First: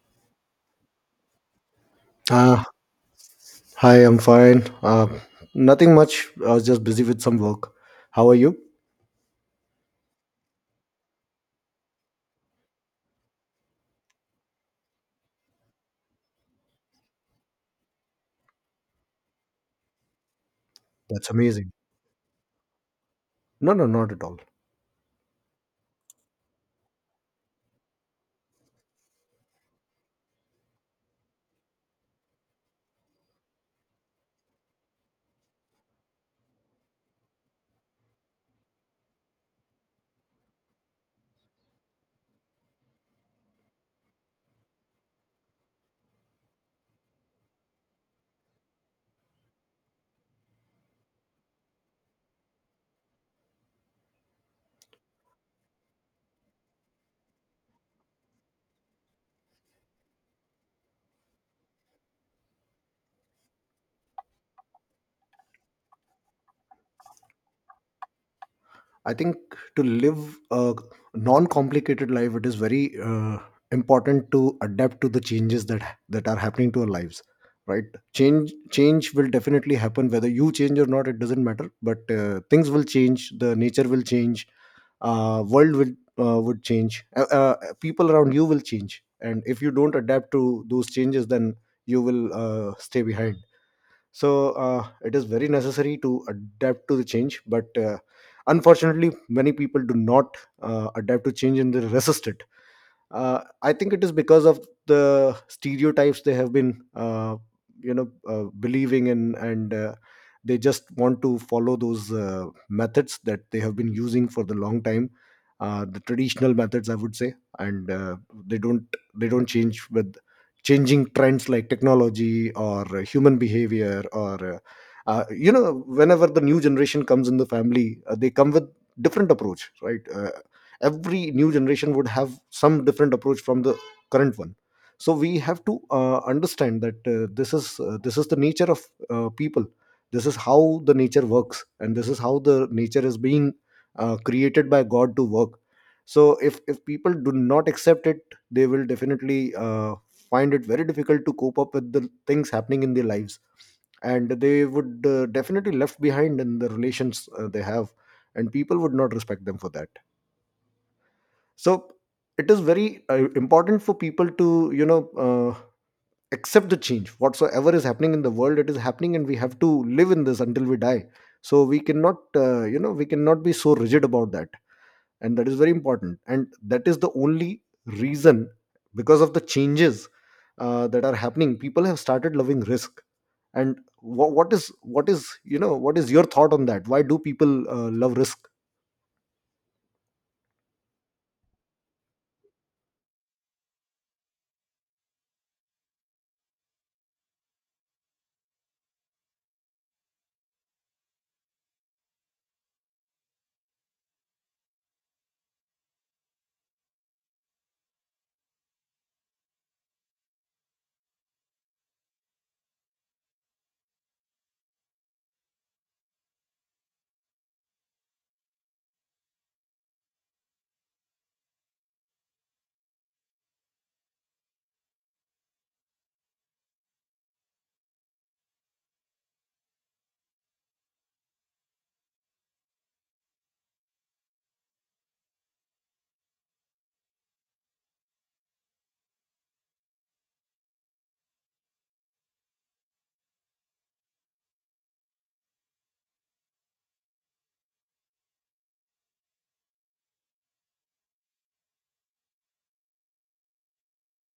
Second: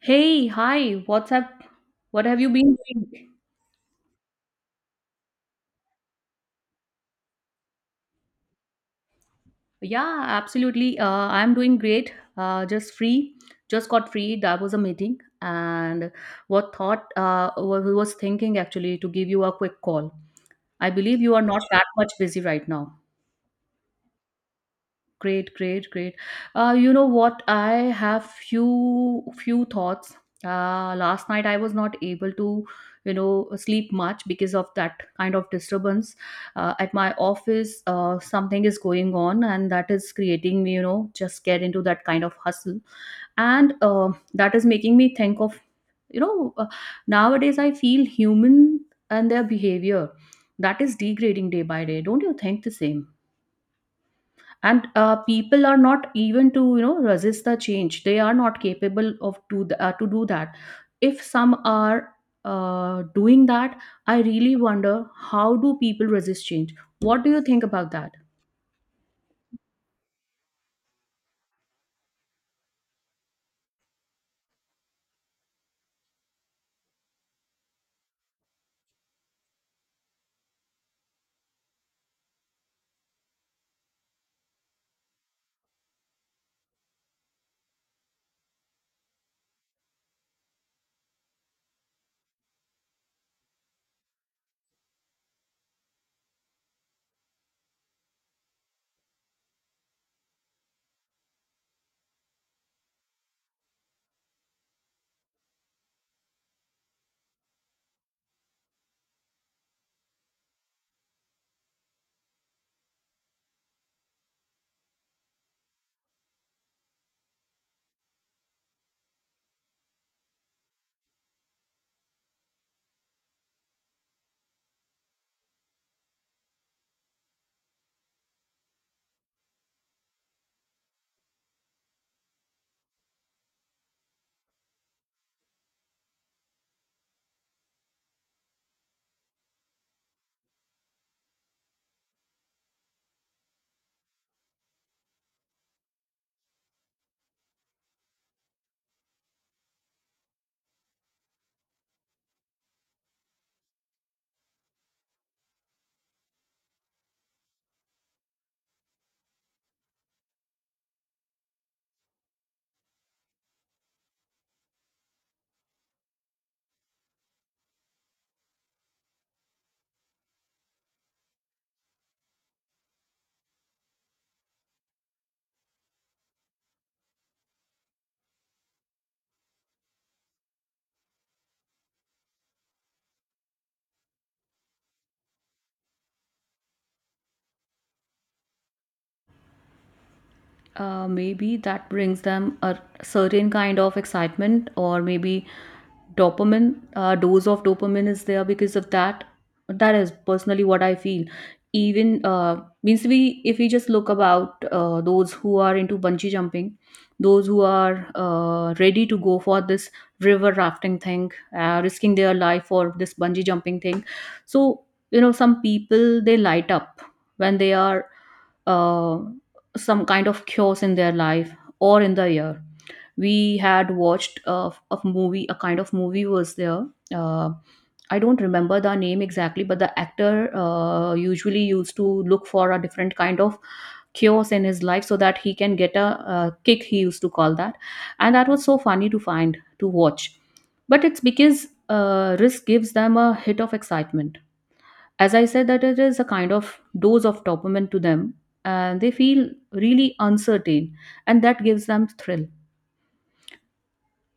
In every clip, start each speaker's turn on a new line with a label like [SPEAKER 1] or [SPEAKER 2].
[SPEAKER 1] Hey, hi, what's up? What have you
[SPEAKER 2] Uh,
[SPEAKER 1] been doing?
[SPEAKER 2] Hi, I'm fine. Nothing much. I was just busy with some work. How are you?
[SPEAKER 1] Yeah, absolutely. I'm doing great. Just got free. That was a meeting, and what thought was thinking actually to give you a quick call. I believe
[SPEAKER 2] That's
[SPEAKER 1] you are not
[SPEAKER 2] amazing.
[SPEAKER 1] that much busy right now.
[SPEAKER 2] No, no, not at all.
[SPEAKER 1] Great, great, great. You know what? I have few thoughts. Last night I was not able to sleep much because of that kind of disturbance. At my office, something is going on, and that is creating me, just get into that kind of hustle, and that is making me think of, you know, uh, nowadays I feel human and their behavior that is degrading day by day. Don't you think the same? And people are not even to resist the change. They are not capable of to do that. If some are doing that, I really wonder, how do people resist change? What do you think about that?
[SPEAKER 2] I think to live a non-complicated life, it is very important to adapt to the changes that are happening to our lives. Right? Change will definitely happen whether you change or not. It doesn't matter. But things will change. The nature will change. World will would change, people around you will change, and if you don't adapt to those changes, then you will stay behind. So it is very necessary to adapt to the change, but unfortunately many people do not adapt to change and they resist it. I think it is because of the stereotypes they have been believing in, and they just want to follow those methods that they have been using for the long time, the traditional methods, I would say. And they don't they don't change with changing trends like technology or human behavior, or whenever the new generation comes in the family, they come with different approach, right? Every new generation would have some different approach from the current one. So we have to understand that this is the nature of people. This is how the nature works, and this is how the nature is being created by God to work. So if people do not accept it, they will definitely find it very difficult to cope up with the things happening in their lives, and they would definitely left behind in the relations they have, and people would not respect them for that. So it is very important for people to accept the change. Whatsoever is happening in the world, it is happening, and we have to live in this until we die. So we cannot, we cannot be so rigid about that. And that is very important, and that is the only reason. Because of the changes that are happening, people have started loving risk. And what is your thought on that? Why do people love risk?
[SPEAKER 1] Maybe that brings them a certain kind of excitement, or maybe dopamine dose of dopamine is there because of that. That is personally what I feel. Even means, we if we just look about those who are into bungee jumping, those who are ready to go for this river rafting thing, risking their life for this bungee jumping thing. So, you know, some people they light up when they are uh, some kind of chaos in their life or in the year. We had watched a movie, a kind of movie was there. Uh, I don't remember the name exactly, but the actor usually used to look for a different kind of chaos in his life so that he can get a kick, he used to call that. And that was so funny to watch. But it's because risk gives them a hit of excitement. As I said, that it is a kind of dose of dopamine to them, and they feel really uncertain, and that gives them thrill.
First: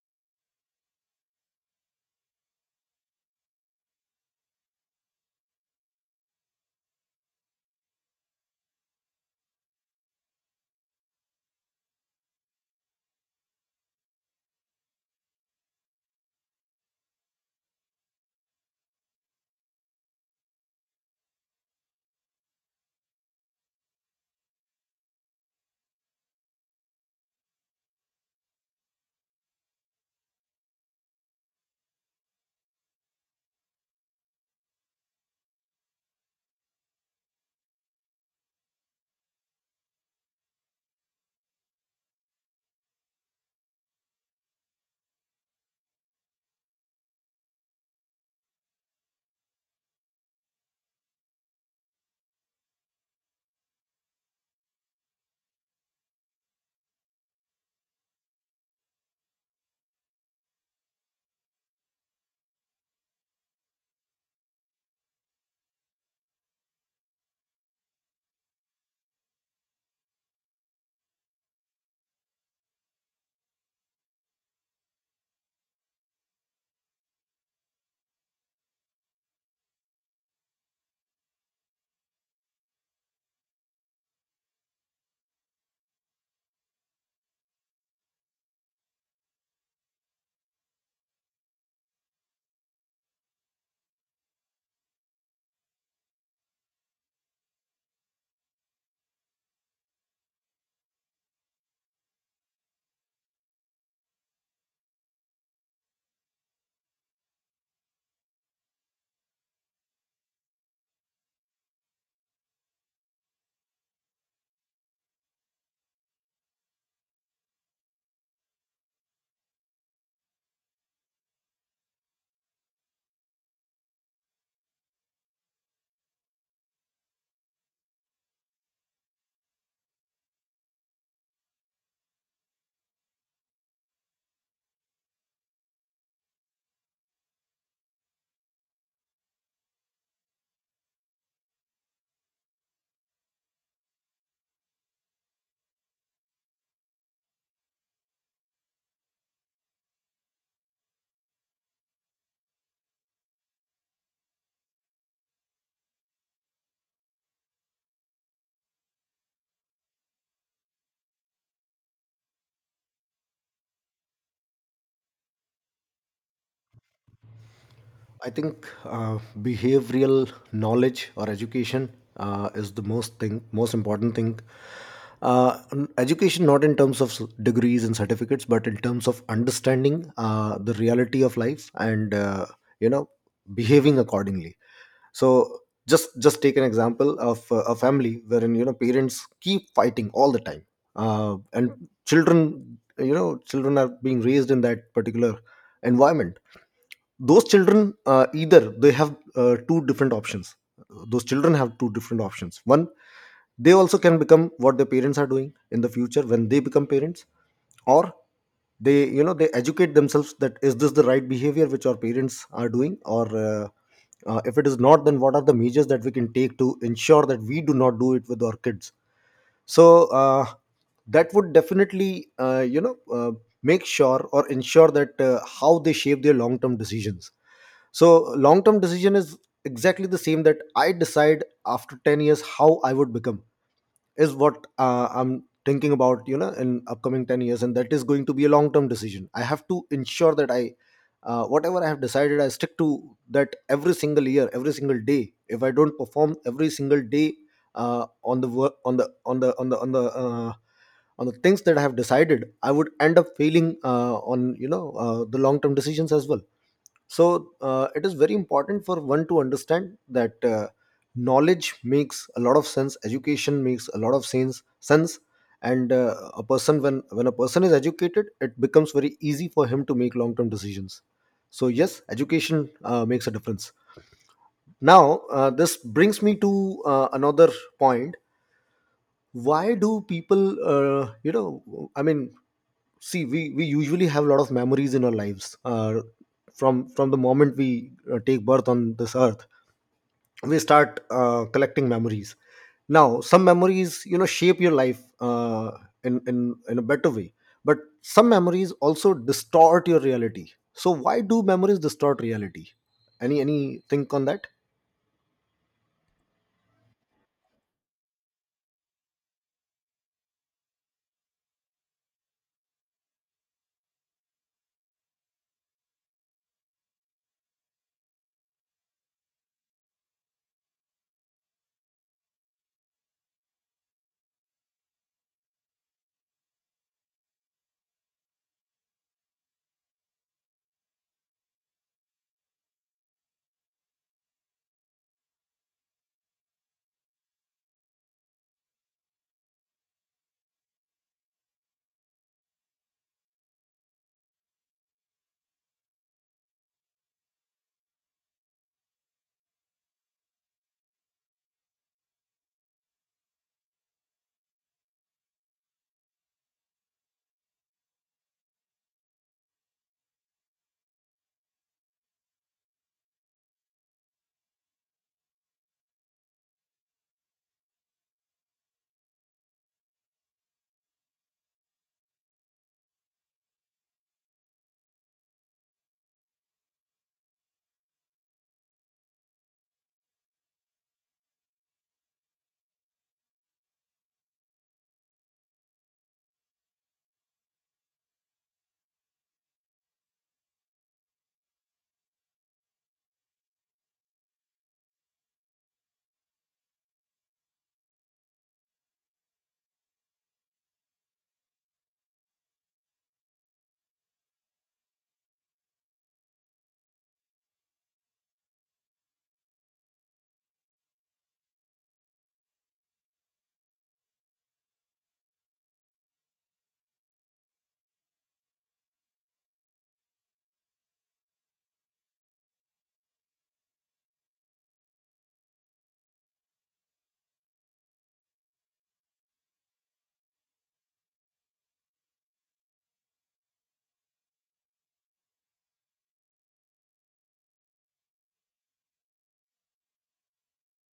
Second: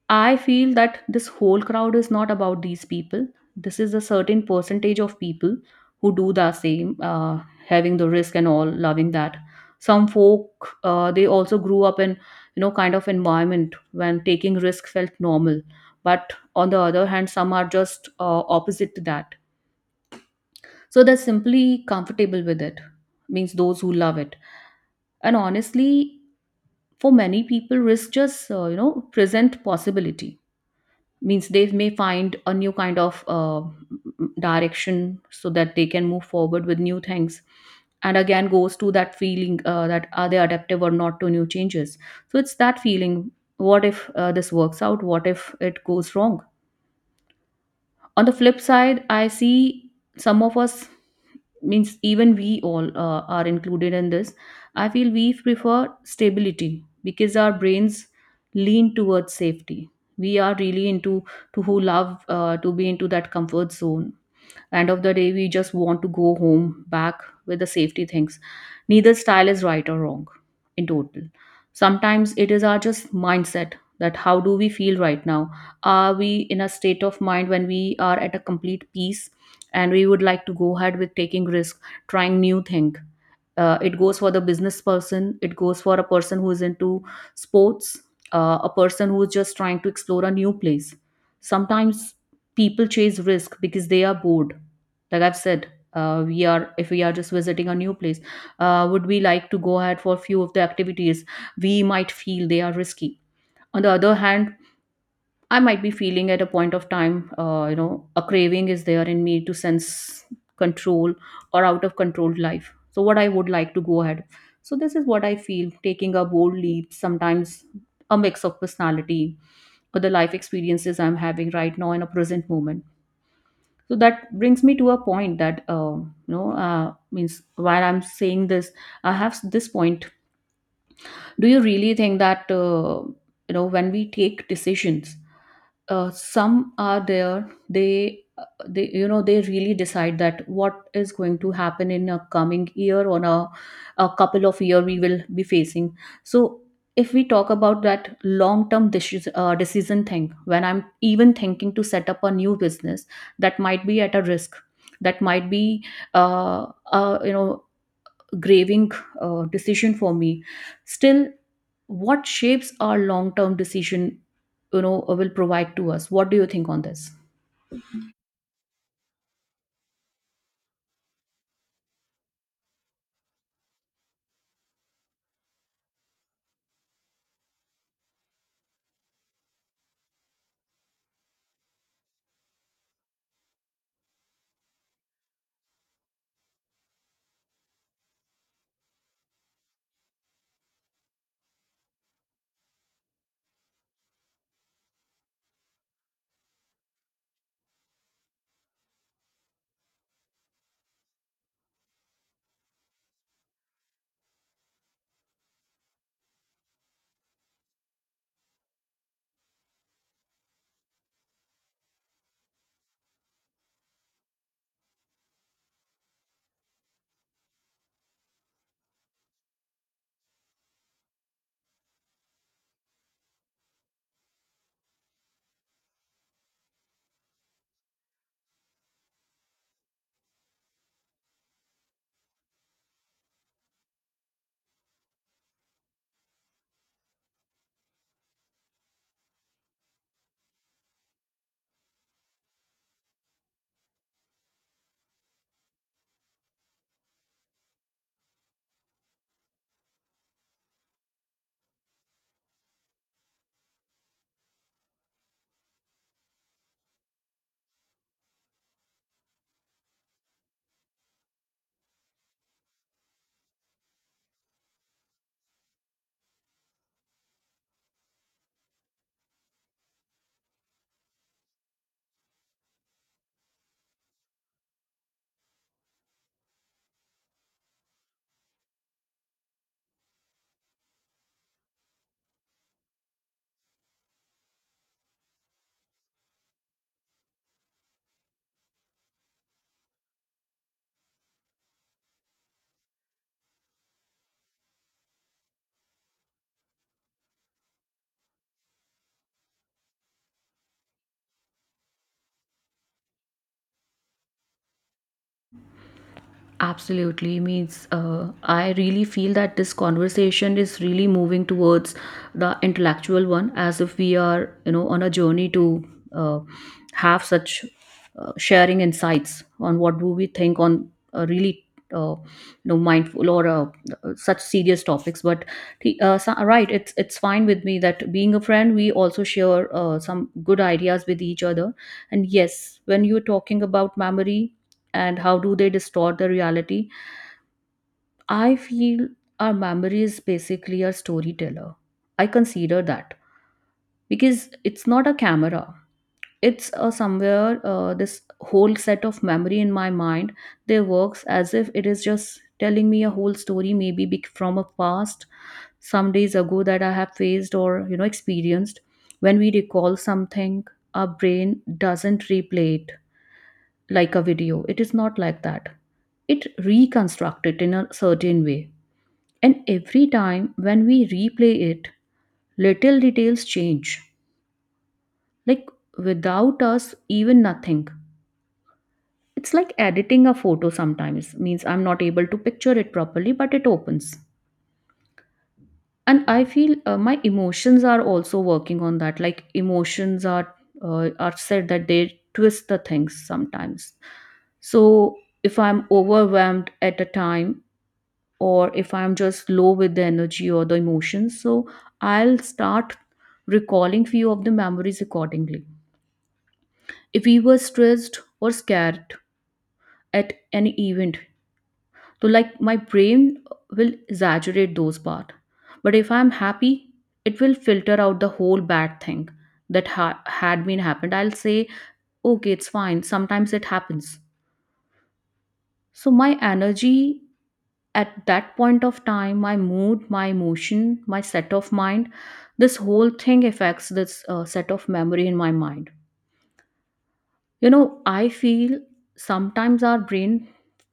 [SPEAKER 1] I feel that this whole crowd is not about these people. This is a certain percentage of people who do the same, having the risk and all, loving that. Some folk they also grew up in kind of environment when taking risk felt normal, but on the other hand, some are just opposite to that. So they're simply comfortable with it, means those who love it. And honestly, for many people, risk just, present possibility. Means they may find a new kind of direction so that they can move forward with new things. And again, goes to that feeling that are they adaptive or not to new changes. So it's that feeling, what if this works out? What if it goes wrong? On the flip side, I see some of us, means even we all are included in this. I feel we prefer stability because our brains lean towards safety. We are really into, to who love to be into that comfort zone. End of the day, we just want to go home back with the safety things. Neither style is right or wrong. In total, sometimes it is our just mindset, that how do we feel right now. Are we in a state of mind when we are at a complete peace, and we would like to go ahead with taking risk, trying new thing? It goes for the business person, it goes for a person who is into sports, a person who is just trying to explore a new place. Sometimes people chase risk because they are bored. Like I've said, we are, if we are just visiting a new place, would we like to go ahead for a few of the activities? We might feel they are risky. On the other hand, I might be feeling at a point of time, a craving is there in me to sense control or out of controlled life. So, what I would like to go ahead. So, this is what I feel, taking a bold leap, sometimes a mix of personality or the life experiences I'm having right now in a present moment. So, that brings me to a point that, means while I'm saying this, I have this point. Do you really think that, when we take decisions, some are there, they you know they really decide that what is going to happen in a coming year or a couple of year we will be facing. So, if we talk about that long term decision thing, when I'm even thinking to set up a new business, that might be at a risk, that might be uh, uh, you know graving decision for me. Still, what shapes our long term decision, will provide to us? What do you think on this?
[SPEAKER 2] I think behavioral knowledge or education is the most important thing. Education, not in terms of degrees and certificates, but in terms of understanding the reality of life, and you know behaving accordingly. So just take an example of a family wherein, parents keep fighting all the time, and children, children are being raised in that particular environment. Those children, either they have two different options. Those children have two different options. One, they also can become what their parents are doing in the future when they become parents. Or they you know they educate themselves. That is this the right behavior which our parents are doing? Or if it is not, then what are the measures that we can take to ensure that we do not do it with our kids? So that would definitely make sure or ensure that how they shape their long term decisions. So long term decision is exactly the same, that I decide after 10 years how I would become, is what I'm thinking about, in upcoming 10 years, and that is going to be a long term decision. I have to ensure that I whatever I have decided, I stick to that, every single year, every single day. If I don't perform every single day on the work, on the on the on the on the on the things that I have decided, I would end up failing on the long term decisions as well. So it is very important for one to understand that knowledge makes a lot of sense. Education makes a lot of sense. And a person, when a person is educated, it becomes very easy for him to make long term decisions. So yes, education makes a difference. Now, this brings me to another point. Why do people I mean, see, we usually have a lot of memories in our lives, from the moment we take birth on this earth, we start collecting memories. Now, some memories, shape your life in a better way. But some memories also distort your reality. So why do memories distort reality? Any think on that?
[SPEAKER 1] Absolutely, means I really feel that this conversation is really moving towards the intellectual one, as if we are, you know, on a journey to uh, have such sharing insights on what do we think on a really, uh, mindful or such serious topics. But so, right, it's fine with me that, being a friend, we also share some good ideas with each other. And yes, when you're talking about memory and how do they distort the reality, I feel our memory is basically our storyteller. I consider that because it's not a camera. It's somewhere, this whole set of memory in my mind, they works as if it is just telling me a whole story, maybe from a past some days ago that I have faced or experienced. When we recall something, our brain doesn't replay it like a video. It is not like that. It reconstruct it in a certain way, and every time when we replay it, little details change, like without us even nothing. It's like editing a photo sometimes, means I'm not able to picture it properly, but it opens. And I feel my emotions are also working on that. Like emotions are said that they twist the things sometimes. So if I'm overwhelmed at a time, or if I'm just low with the energy or the emotions, so I'll start recalling few of the memories accordingly. If we were stressed or scared at any event, so, like, my brain will exaggerate those part. But if I'm happy, it will filter out the whole bad thing that had been happened. I'll say, okay, it's fine, sometimes it happens. So my energy at that point of time, my mood, my emotion, my set of mind, this whole thing affects this set of memory in my mind. You know, I feel sometimes our brain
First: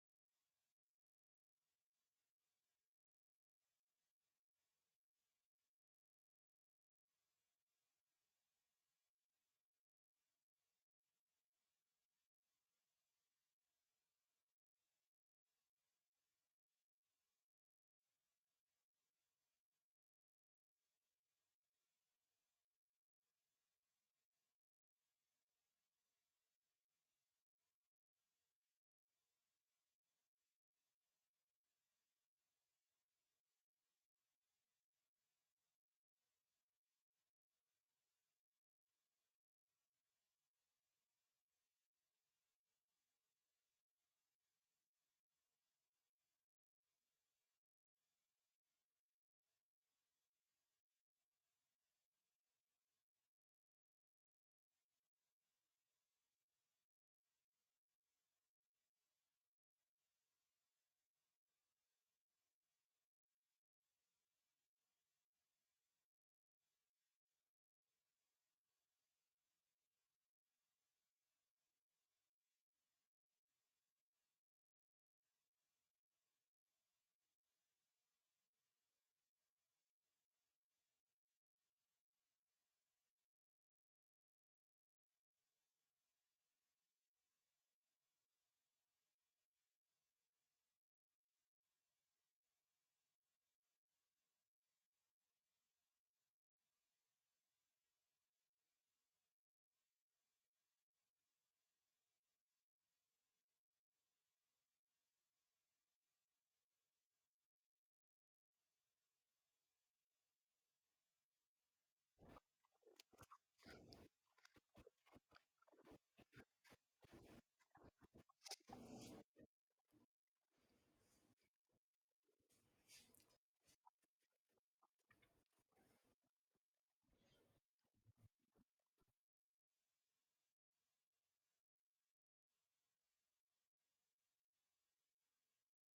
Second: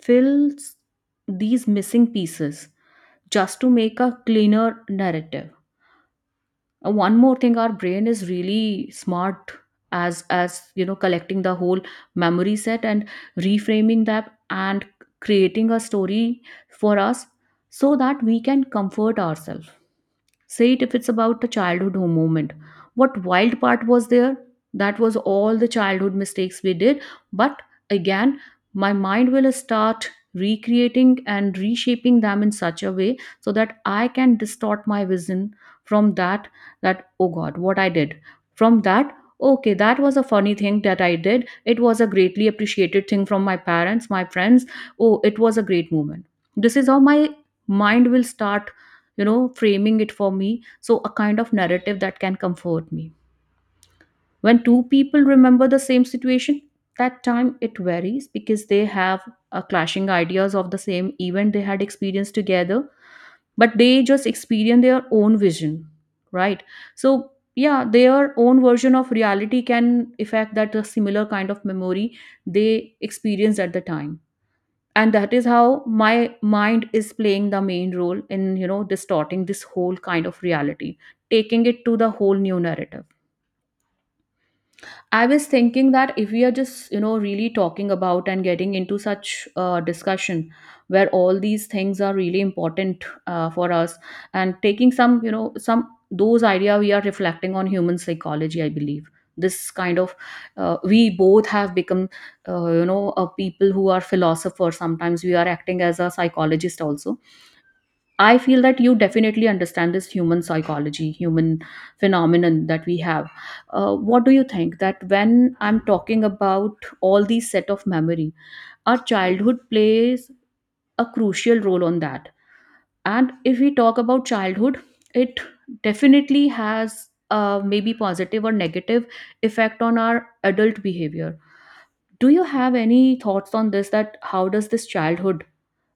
[SPEAKER 1] fills these missing pieces just to make a cleaner narrative. One more thing, our brain is really smart, as you know, collecting the whole memory set and reframing that and creating a story for us so that we can comfort ourselves. Say it, if it's about a childhood home moment, what wild part was there? That was all the childhood mistakes we did. But again, my mind will start recreating and reshaping them in such a way so that I can distort my vision from that. Oh God, what I did. From that, okay, that was a funny thing that I did. It was a greatly appreciated thing from my parents, my friends. Oh, it was a great moment. This is how my mind will start, you know, framing it for me. So, a kind of narrative that can comfort me. When two people remember the same situation, that time it varies because they have clashing ideas of the same event they had experienced together, but they just experience their own vision, right? So, yeah, their own version of reality can affect that similar kind of memory they experienced at the time, and that is how my mind is playing the main role in, distorting this whole kind of reality, taking it to the whole new narrative. I was thinking that, if we are just, you know, really talking about and getting into such discussion where all these things are really important for us, and taking some, you know, some those idea, we are reflecting on human psychology, I believe. This kind of, we both have become, people who are philosophers, sometimes we are acting as a psychologist also. I feel that you definitely understand this human psychology, human phenomenon that we have. What do you think that when I'm talking about all these set of memory, our childhood plays a crucial role on that. And if we talk about childhood, it definitely has maybe positive or negative effect on our adult behavior. Do you have any thoughts on this? That how does this childhood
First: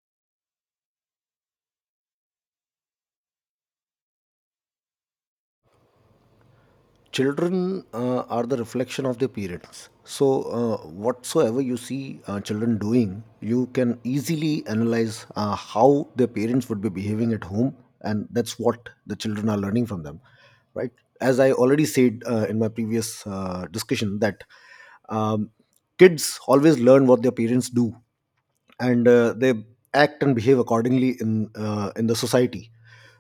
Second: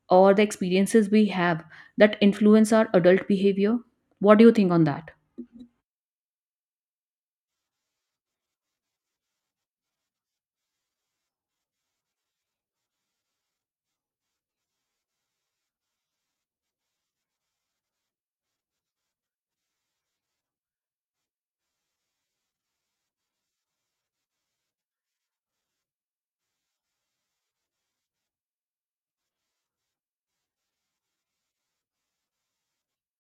[SPEAKER 1] or the experiences we have that influence our adult behavior, what do you think on that?
[SPEAKER 2] Children, are the reflection of their parents. So whatsoever you see children doing, you can easily analyze how their parents would be behaving at home, and that's what the children are learning from them, right? As I already said in my previous discussion that um, kids always learn what their parents do, and they act and behave accordingly in the society.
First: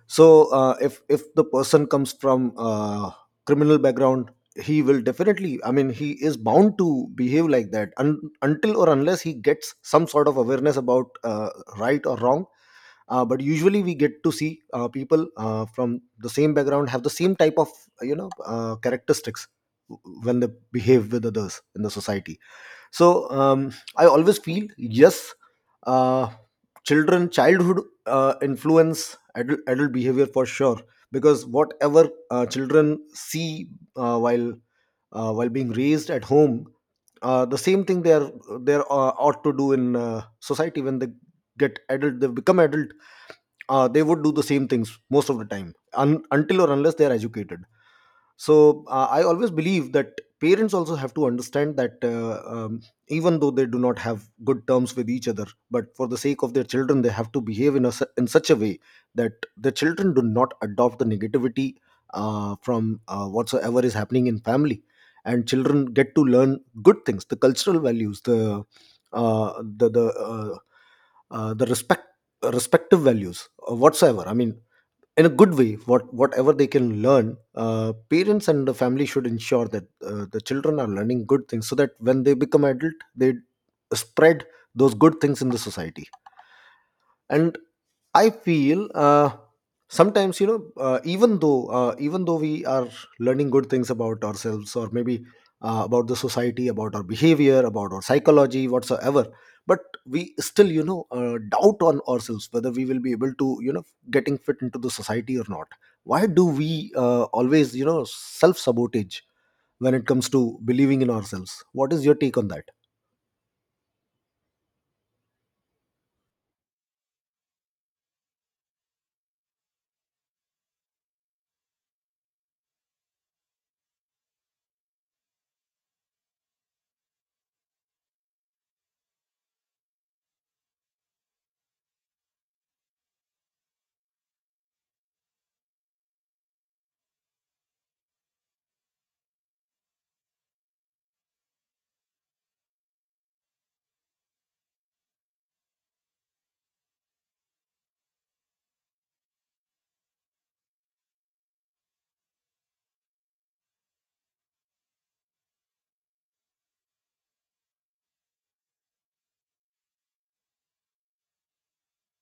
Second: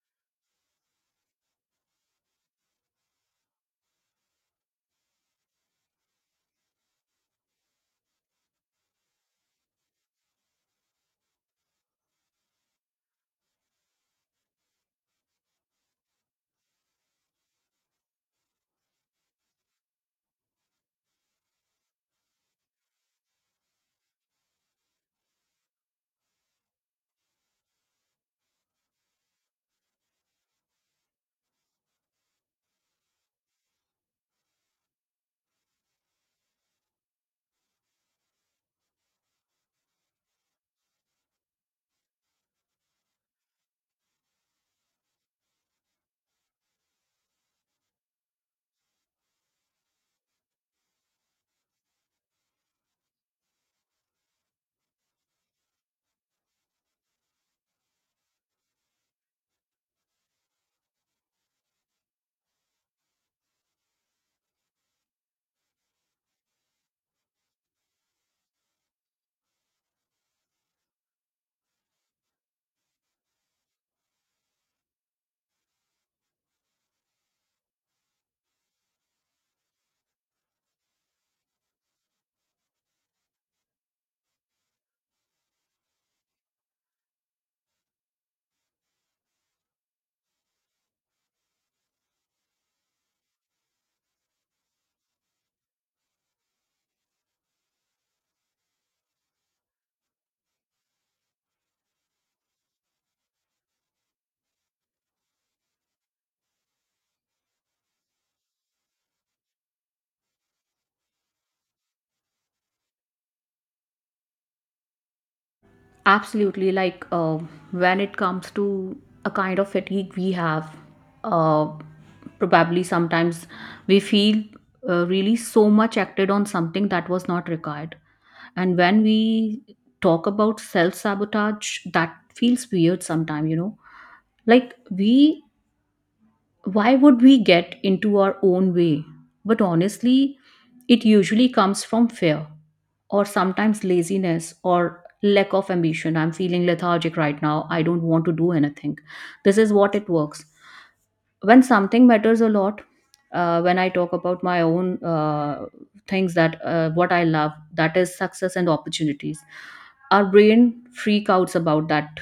[SPEAKER 2] So if the person comes from criminal background, he will definitely, I mean, he is bound to behave like that, until or unless he gets some sort of awareness about right or wrong. But usually we get to see people from the same background have the same type of characteristics when they behave with others in the society. So I always feel, yes, uh, children childhood influence adult behavior for sure, because whatever children see, uh, while while being raised at home, the same thing ought to do in society when they get adult they become adult. They would do the same things most of the time, until or unless they are educated. So I always believe that parents also have to understand that, even though they do not have good terms with each other, but for the sake of their children they have to behave in such a way that the children do not adopt the negativity from whatsoever is happening in family, and children get to learn good things, the cultural values, uh, the the uh, the respect respective values, whatsoever, I mean, in a good way, whatever they can learn. Parents and the family should ensure that the children are learning good things, so that when they become adult, they spread those good things in the society. And I feel, sometimes, even though we are learning good things about ourselves, or maybe about the society, about our behavior, about our psychology, whatsoever, but we still, doubt on ourselves whether we will be able to, getting fit into the society or not. Why do we always, self sabotage when it comes to believing in ourselves? What is your take on that?
[SPEAKER 1] Absolutely. Like when it comes to a kind of fatigue we have, uh, probably sometimes we feel really so much acted on something that was not required. And when we talk about self sabotage, that feels weird sometimes, you know, like, we, why would we get into our own way? But honestly, it usually comes from fear or sometimes laziness or lack of ambition. I'm feeling lethargic right now. I don't want to do anything. This is what it works. When something matters a lot, when I talk about my own things that what I love, that is success and opportunities, our brain freak outs about that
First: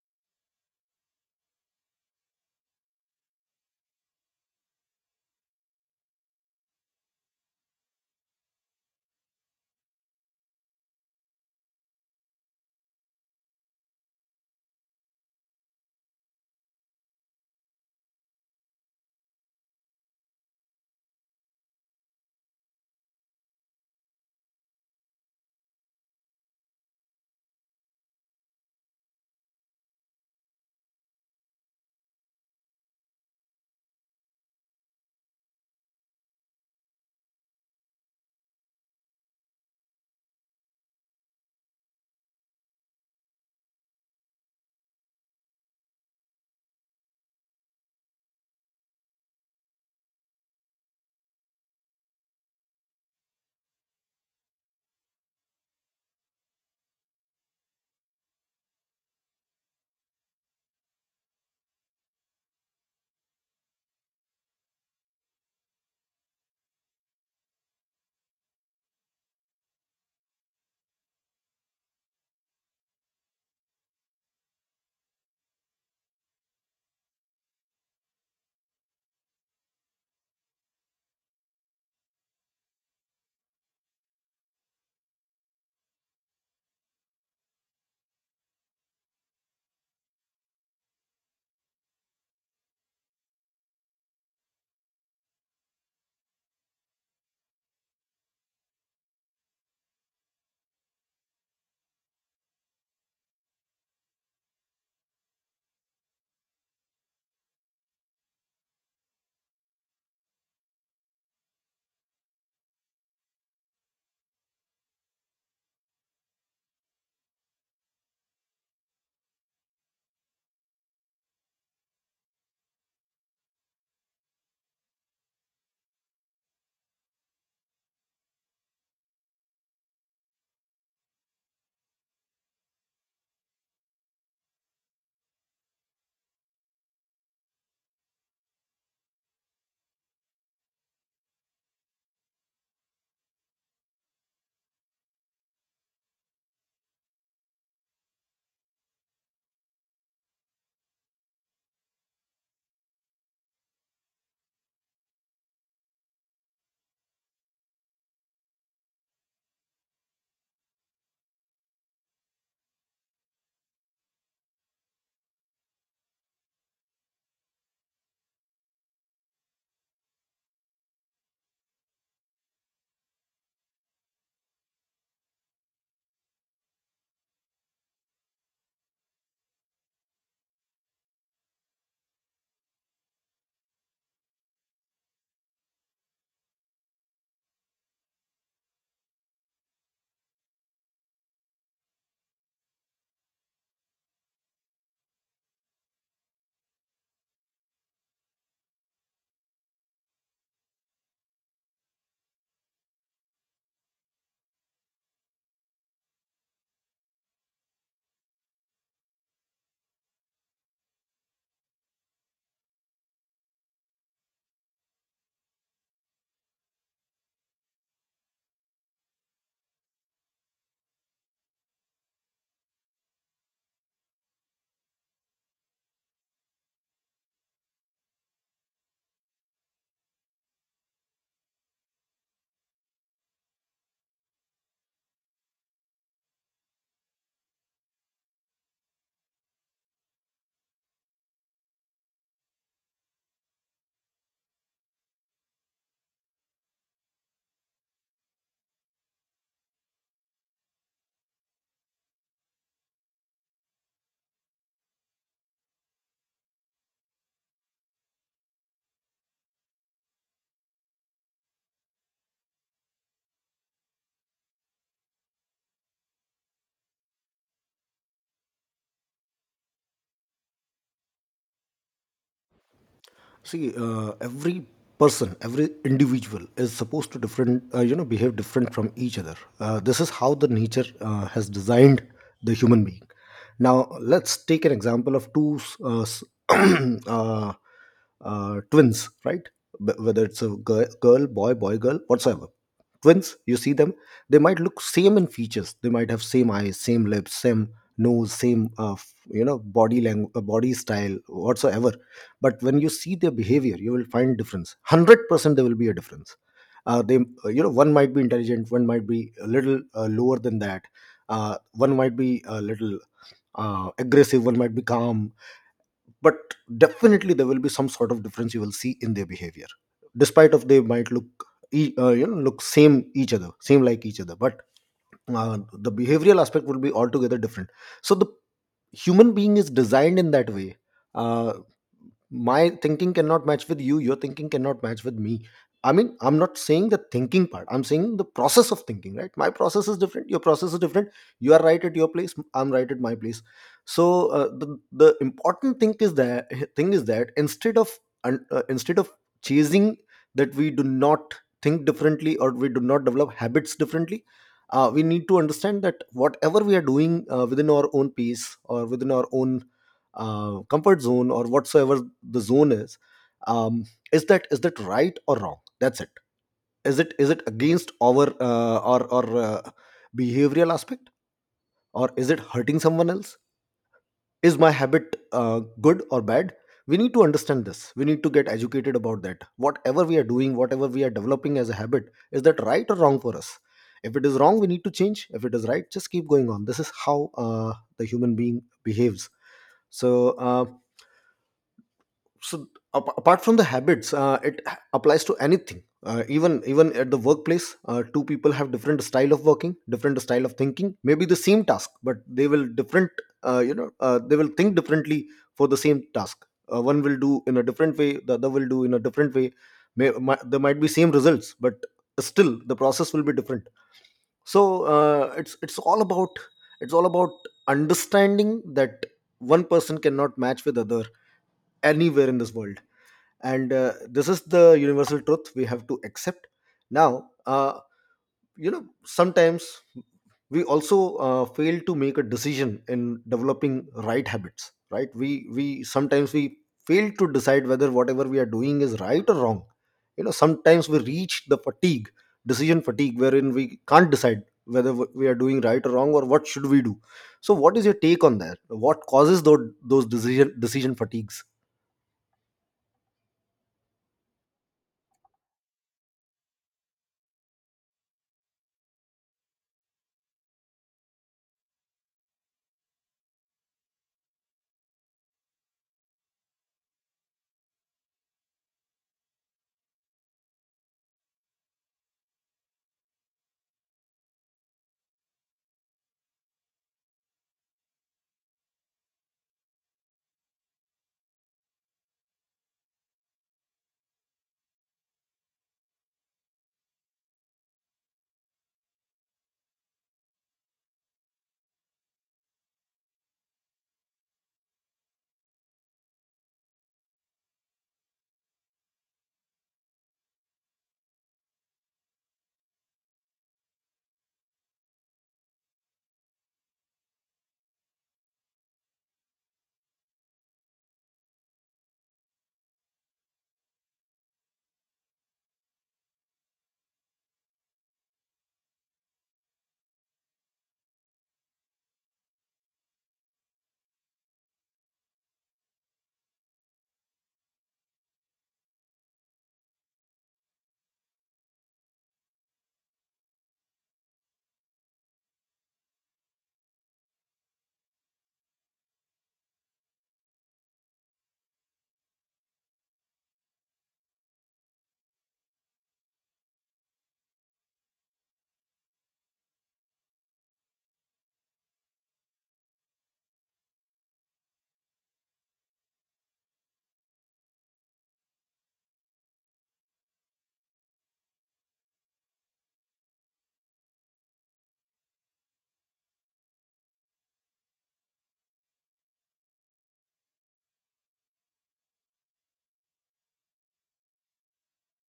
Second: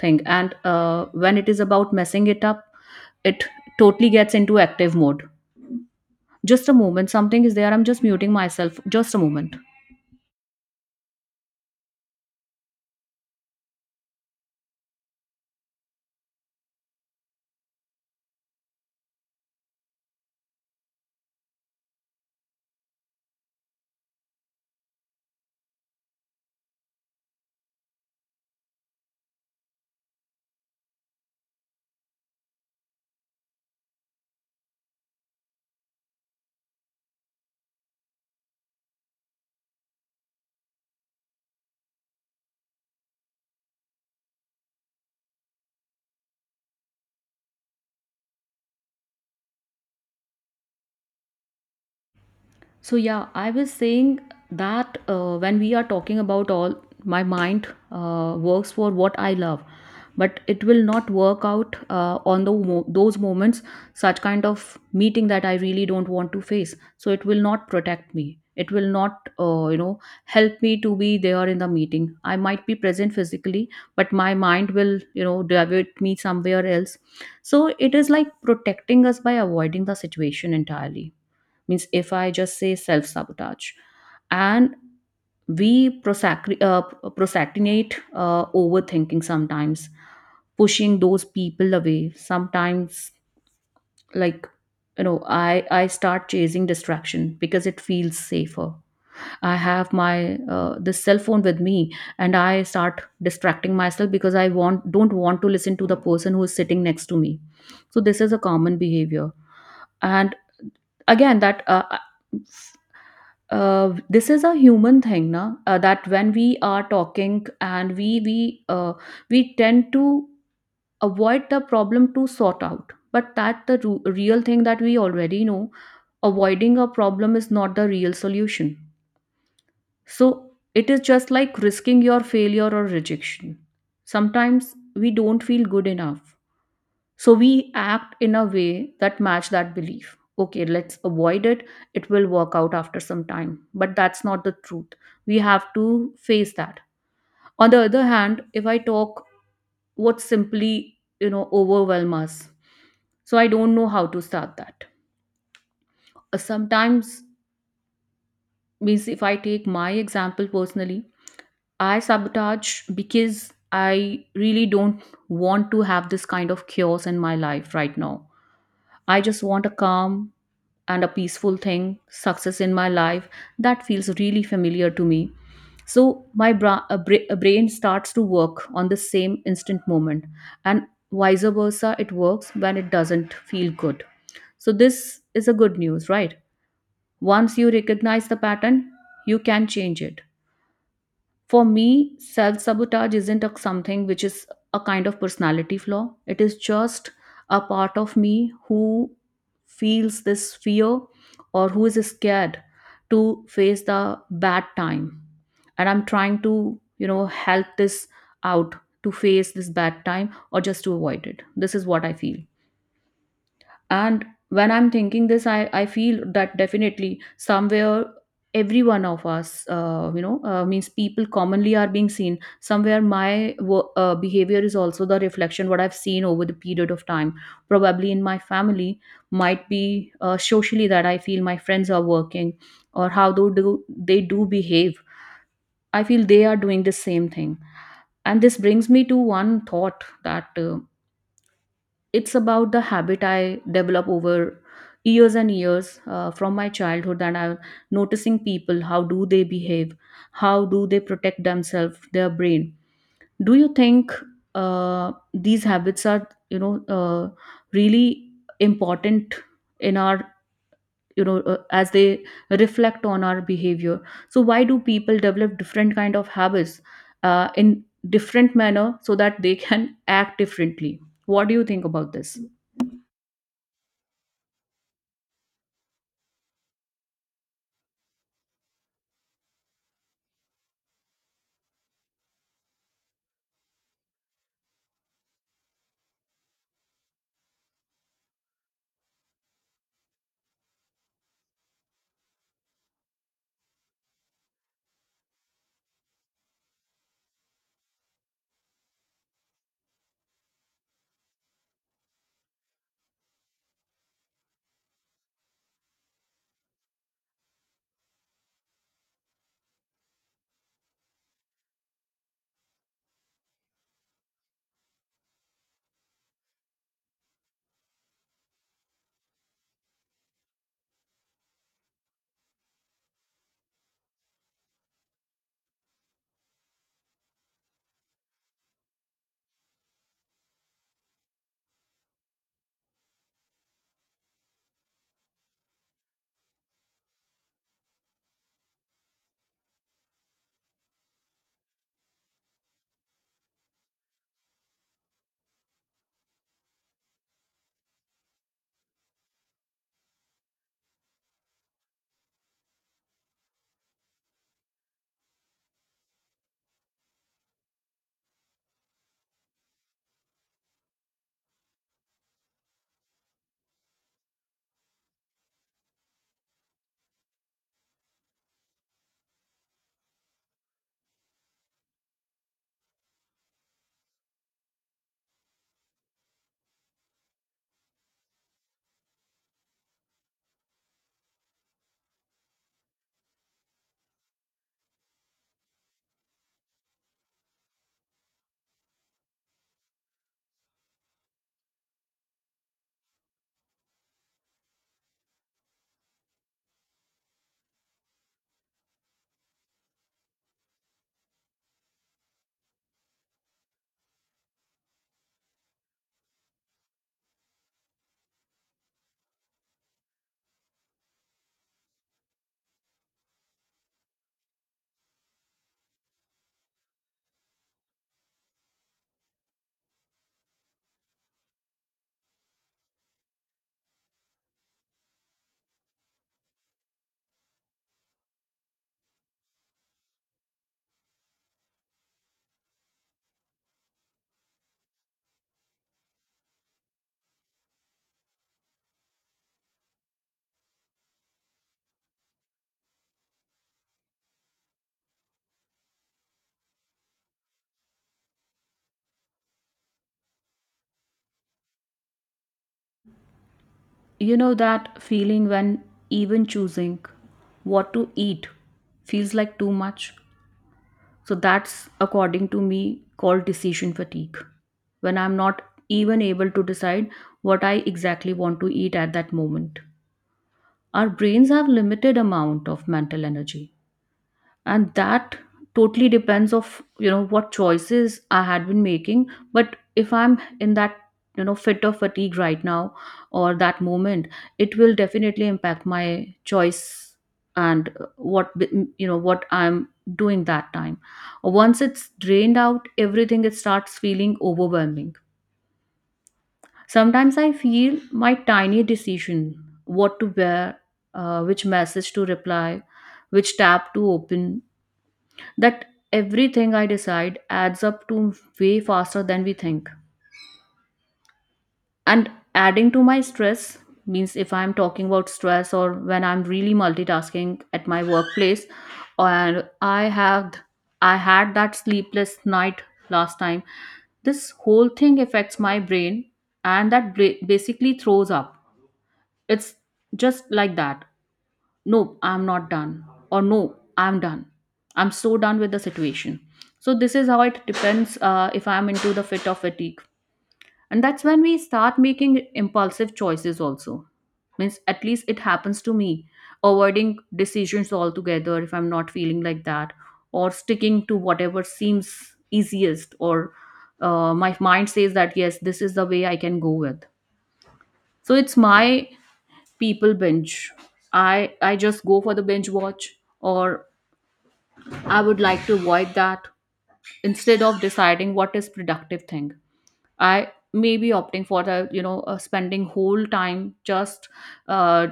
[SPEAKER 1] thing. And when it is about messing it up, it totally gets into active mode. Just a moment, something is there. I'm just muting myself. Just a moment. So yeah, I was saying that when we are talking about all, my mind works for what I love, but it will not work out on the those moments, such kind of meeting that I really don't want to face. So it will not protect me. It will not, you know, help me to be there in the meeting. I might be present physically, but my mind will, you know, divert me somewhere else. So it is like protecting us by avoiding the situation entirely. Means if I just say self sabotage, and we procrastinate, overthinking sometimes, pushing those people away sometimes, like, you know, I start chasing distraction because it feels safer. I have my this cell phone with me, and I start distracting myself because I want don't want to listen to the person who is sitting next to me. So this is a common behavior. And again, that this is a human thing na that when we are talking and we tend to avoid the problem to sort out, but that the real thing that we already know, avoiding a problem is not the real solution. So it is just like risking your failure or rejection. Sometimes we don't feel good enough, so we act in a way that match that belief. Okay, let's avoid it. It will work out after some time, but that's not the truth. We have to face that. On the other hand, if I talk, what simply, you know, overwhelm us, so I don't know how to start that. Sometimes, means if I take my example personally, I sabotage because I really don't want to have this kind of chaos in my life right now. I just want a calm and a peaceful thing, success in my life, that feels really familiar to me. So my bra- a bra- a brain starts to work on the same instant moment, and vice versa, it works when it doesn't feel good. So this is a good news, right? Once you recognize the pattern, you can change it. For me, self sabotage isn't a, something which is a kind of personality flaw. It is just a part of me who feels this fear or who is scared to face the bad time. And I'm trying to, you know, help this out to face this bad time or just to avoid it. This is what I feel. And when I'm thinking this, I feel that definitely somewhere every one of us, you know, means people commonly are being seen. Somewhere my behavior is also the reflection what I've seen over the period of time. Probably in my family, might be socially, that I feel my friends are working or how do they do behave. I feel they are doing the same thing. And this brings me to one thought that. It's about the habit I develop over years and years from my childhood, that I'm noticing people how do they behave, how do they protect themselves, their brain. Do you think these habits are, you know, really important in our, you know, as they reflect on our behavior? So why do people develop different kind of habits in different manner so that they can act differently? What do you think about this?
[SPEAKER 2] See, every person, every individual is supposed to behave different from each other. This is how the nature has designed the human being. Now, let's take an example of two uh, twins, right? Whether it's a girl, girl, boy, boy, girl, whatsoever. Twins, you see them, they might look same in features. They might have same eyes, same lips, same nose, same body language, body style, whatsoever, but when you see their behavior, you will find difference 100%. There will be a difference. They you know One might be intelligent, one might be a little lower than that. One might be a little aggressive, one might be calm, but definitely there will be some sort of difference you will see in their behavior. Despite of they might look same like each other, but the behavioral aspect will be altogether different. So the human being is designed in that way. uh, my thinking cannot match with you, your thinking cannot match with me. I mean, I'm not saying the thinking part, I'm saying the process of thinking, right? My process is different, your process is different. You are right at your place, I'm right at my place. So the important thing is that, instead of un- uh, instead of chasing that we do not think differently, or we do not develop habits differently. We need to understand that whatever we are doing within our own pace, or within our own comfort zone, or whatsoever the zone is, um, is that right or wrong? That's it. Is it is it against our or behavioral aspect, or is it hurting someone else? Is my habit good or bad? We need to understand this, we need to get educated about that. Whatever we are doing, whatever we are developing as a habit, is that right or wrong for us? If it is wrong, we need to change. If it is right, just keep going on. This is how the human being behaves. So uh, so apart from the habits, applies to anything, even at the workplace, two people have different style of working, different style of thinking, maybe the same task, but they will different. They will think differently for the same task. One will do in a different way, the other will do in a different way. There might be same results, but still the process will be different. So uh, it's it's all about it's all about understanding that one person cannot match with other anywhere in this world, and this is the universal truth we have to accept. Now, sometimes we also fail to make a decision in developing right habits, right? We we sometimes we fail to decide whether whatever we are doing is right or wrong. Sometimes we reach the fatigue decision fatigue wherein we can't decide whether we are doing right or wrong, or what should we do. So what is your take on that? What causes those decision fatigues?
[SPEAKER 1] You know that feeling when even choosing what to eat feels like too much? So that's according to me called decision fatigue. When I'm not even able to decide what I exactly want to eat at that moment. Our brains have limited amount of mental energy, and that totally depends of, you know, what choices I had been making. But if I'm in that, you know, fit of fatigue right now or that moment, it will definitely impact my choice and what you know, what I'm doing that time. Once it's drained out everything, it starts feeling overwhelming. Sometimes I feel my tiny decision, what to wear, which message to reply, which tab to open, that everything I decide adds up to way faster than we think. And adding to my stress, means if I'm talking about stress or when I'm really multitasking at my workplace, and I had that sleepless night last time. This whole thing affects my brain, and that basically throws up. It's just like that. Nope, I'm not done. Or no, I'm done. I'm so done with the situation. So this is how it depends, if I'm into the fit of fatigue. And that's when we start making impulsive choices also, means at least it happens to me, avoiding decisions altogether if I'm not feeling like that, or sticking to whatever seems easiest, or my mind says that yes, this is the way I can go with. So it's my, people binge, i I just go for the binge watch. Or I would like to avoid that. Instead of deciding what is productive thing, I may be opting for the, you know, spending whole time just uh,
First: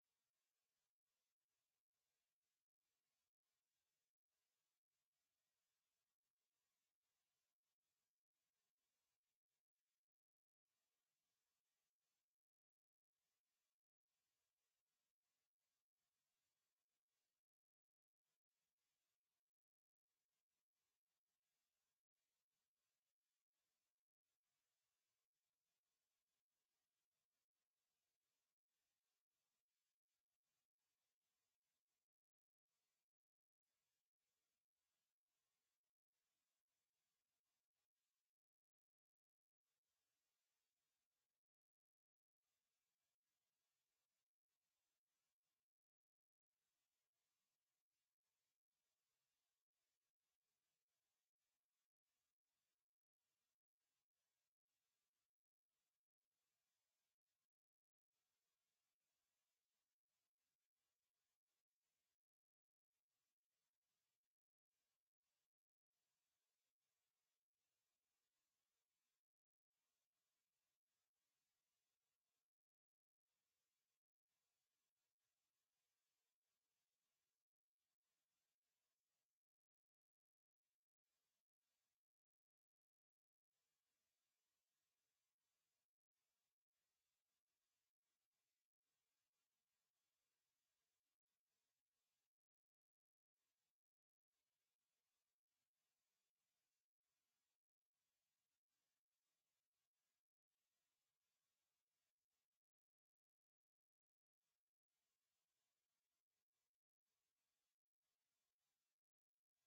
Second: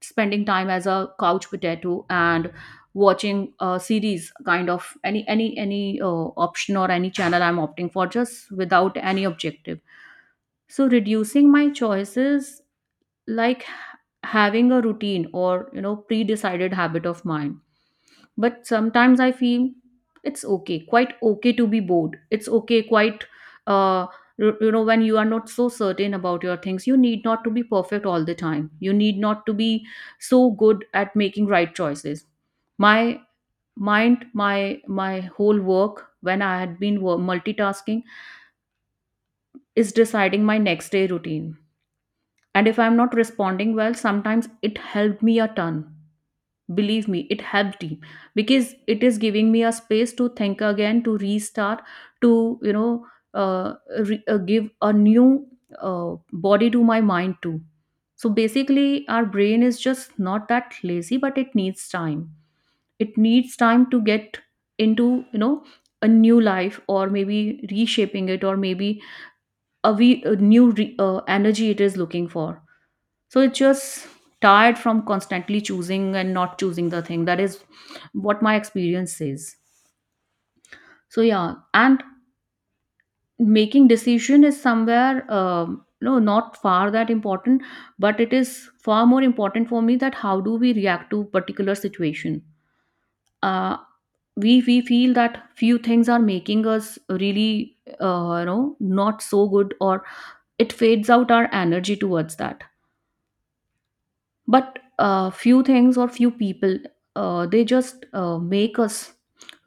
[SPEAKER 1] spending time as a couch potato and watching a series, kind of any option or any channel I'm opting for just without any objective. So reducing my choices, like having a routine or, you know, pre-decided habit of mine. But sometimes I feel it's okay, quite okay to be bored. It's okay, quite uh you, you know, when you are not so certain about your things, you need not to be perfect all the time. You need not to be so good at making right choices. My mind, my whole work, when I had been multitasking, is deciding my next day routine. And if I'm not responding well, sometimes it helped me a ton. Believe me, it helped me, because it is giving me a space to think again, to restart, to, you know, uh, give a new body to my mind too. So basically, our brain is just not that lazy, but it needs time. It needs time to get into, you know, a new life, or maybe reshaping it, or maybe a new energy it is looking for. So it's just tired from constantly choosing and not choosing the thing. That is what my experience says. So yeah, and making decision is somewhere, no, not far that important, but it is far more important for me that how do we react to particular situation. uh, we feel that few things are making us really, you know, not so good, or it fades out our energy towards that. But few things or few people, they just make us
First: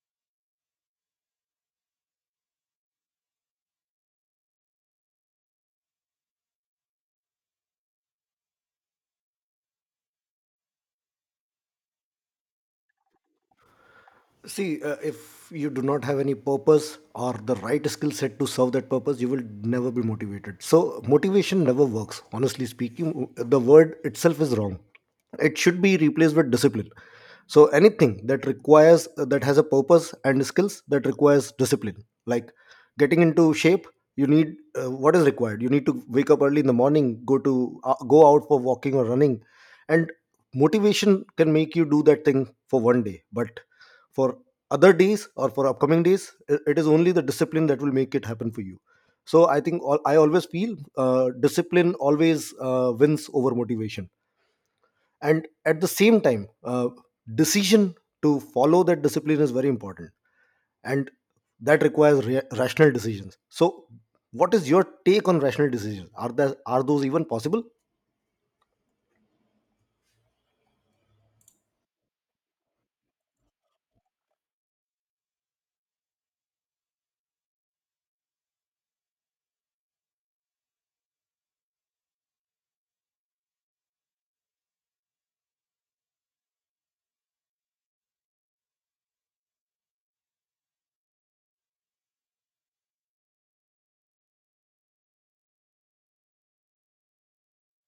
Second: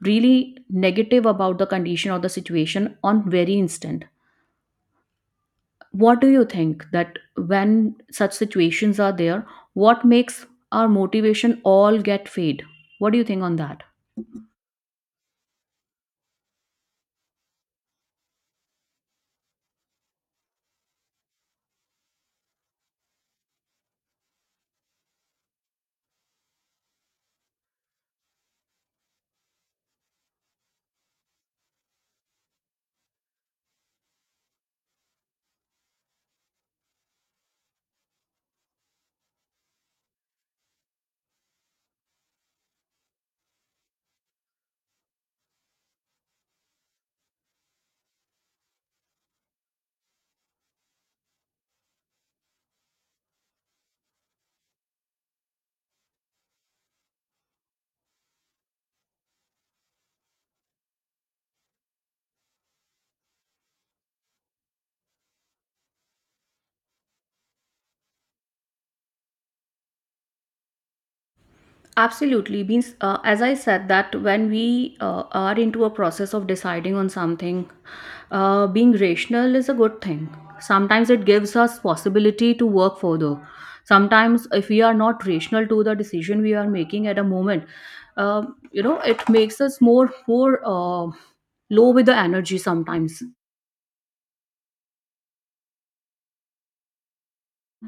[SPEAKER 1] really negative about the condition or the situation on very instant. What do you think that when such situations are there, what makes our motivation all get fade? What do you think on that?
[SPEAKER 2] See, if you do not have any purpose or the right skill set to serve that purpose, you will never be motivated. So, motivation never works. Honestly speaking, the word itself is wrong. It should be replaced with discipline. So, anything that requires, that has a purpose and skills, that requires discipline. Like getting into shape, you need what is required. You need to wake up early in the morning, go out for walking or running, and motivation can make you do that thing for one day, but for other days or for upcoming days, it is only the discipline that will make it happen for you. So I always feel, discipline always wins over motivation. And at the same time, decision to follow that discipline is very important, and that requires rational decisions. So what is your take on rational decisions? Are there are those even possible?
[SPEAKER 1] Absolutely. Means, as I said, that when we are into a process of deciding on something, being rational is a good thing. Sometimes it gives us possibility to work further. Sometimes, if we are not rational to the decision we are making at a moment, uh, you know, it makes us more low with the energy sometimes.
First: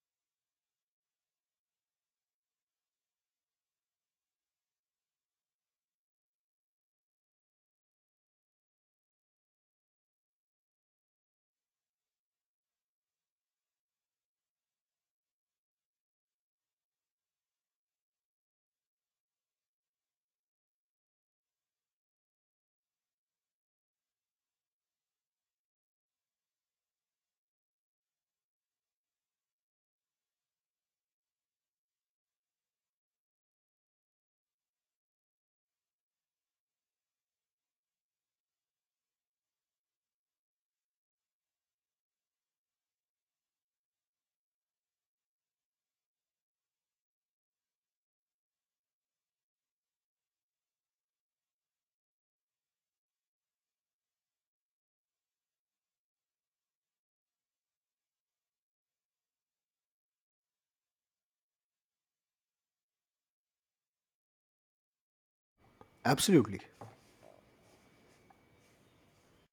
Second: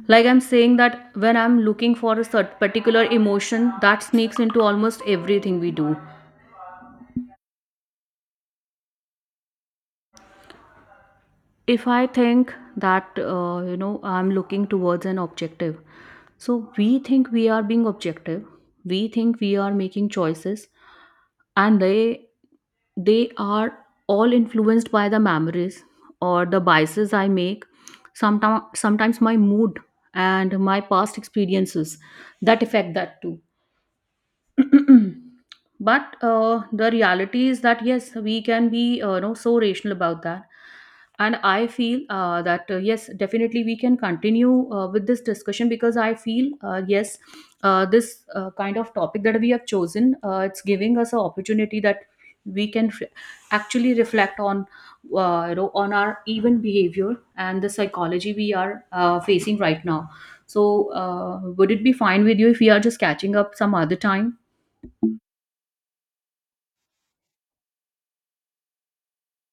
[SPEAKER 1] Like I'm saying that when I'm looking for a certain particular emotion, that sneaks into almost everything we do. If I think that, you know, I'm looking towards an objective, so we think we are being objective, we think we are making choices, and they are all influenced by the memories or the biases I make. Sometimes my mood and my past experiences, that affect that too. But the reality is that yes, we can be, you know, so rational about that. And I feel, that yes, definitely we can continue with this discussion, because I feel, yes, this kind of topic that we have chosen, it's giving us an opportunity that we can actually reflect on, you know, on our even behavior and the psychology we are facing right now. So would it be fine with you if we are just catching up some other time?
[SPEAKER 2] Absolutely.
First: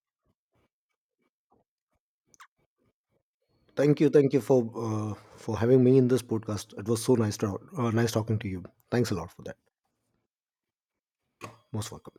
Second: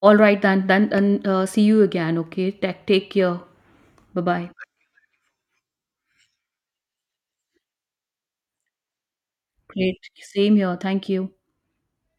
[SPEAKER 1] All right, then, and see you again. Okay, take care.
[SPEAKER 2] Thank you,
[SPEAKER 1] Bye
[SPEAKER 2] thank you
[SPEAKER 1] bye.
[SPEAKER 2] uh, for having me in this podcast. It was so nice talking to you. Thanks a lot for that.
[SPEAKER 1] Great. Same here. Thank you.
[SPEAKER 2] Most welcome.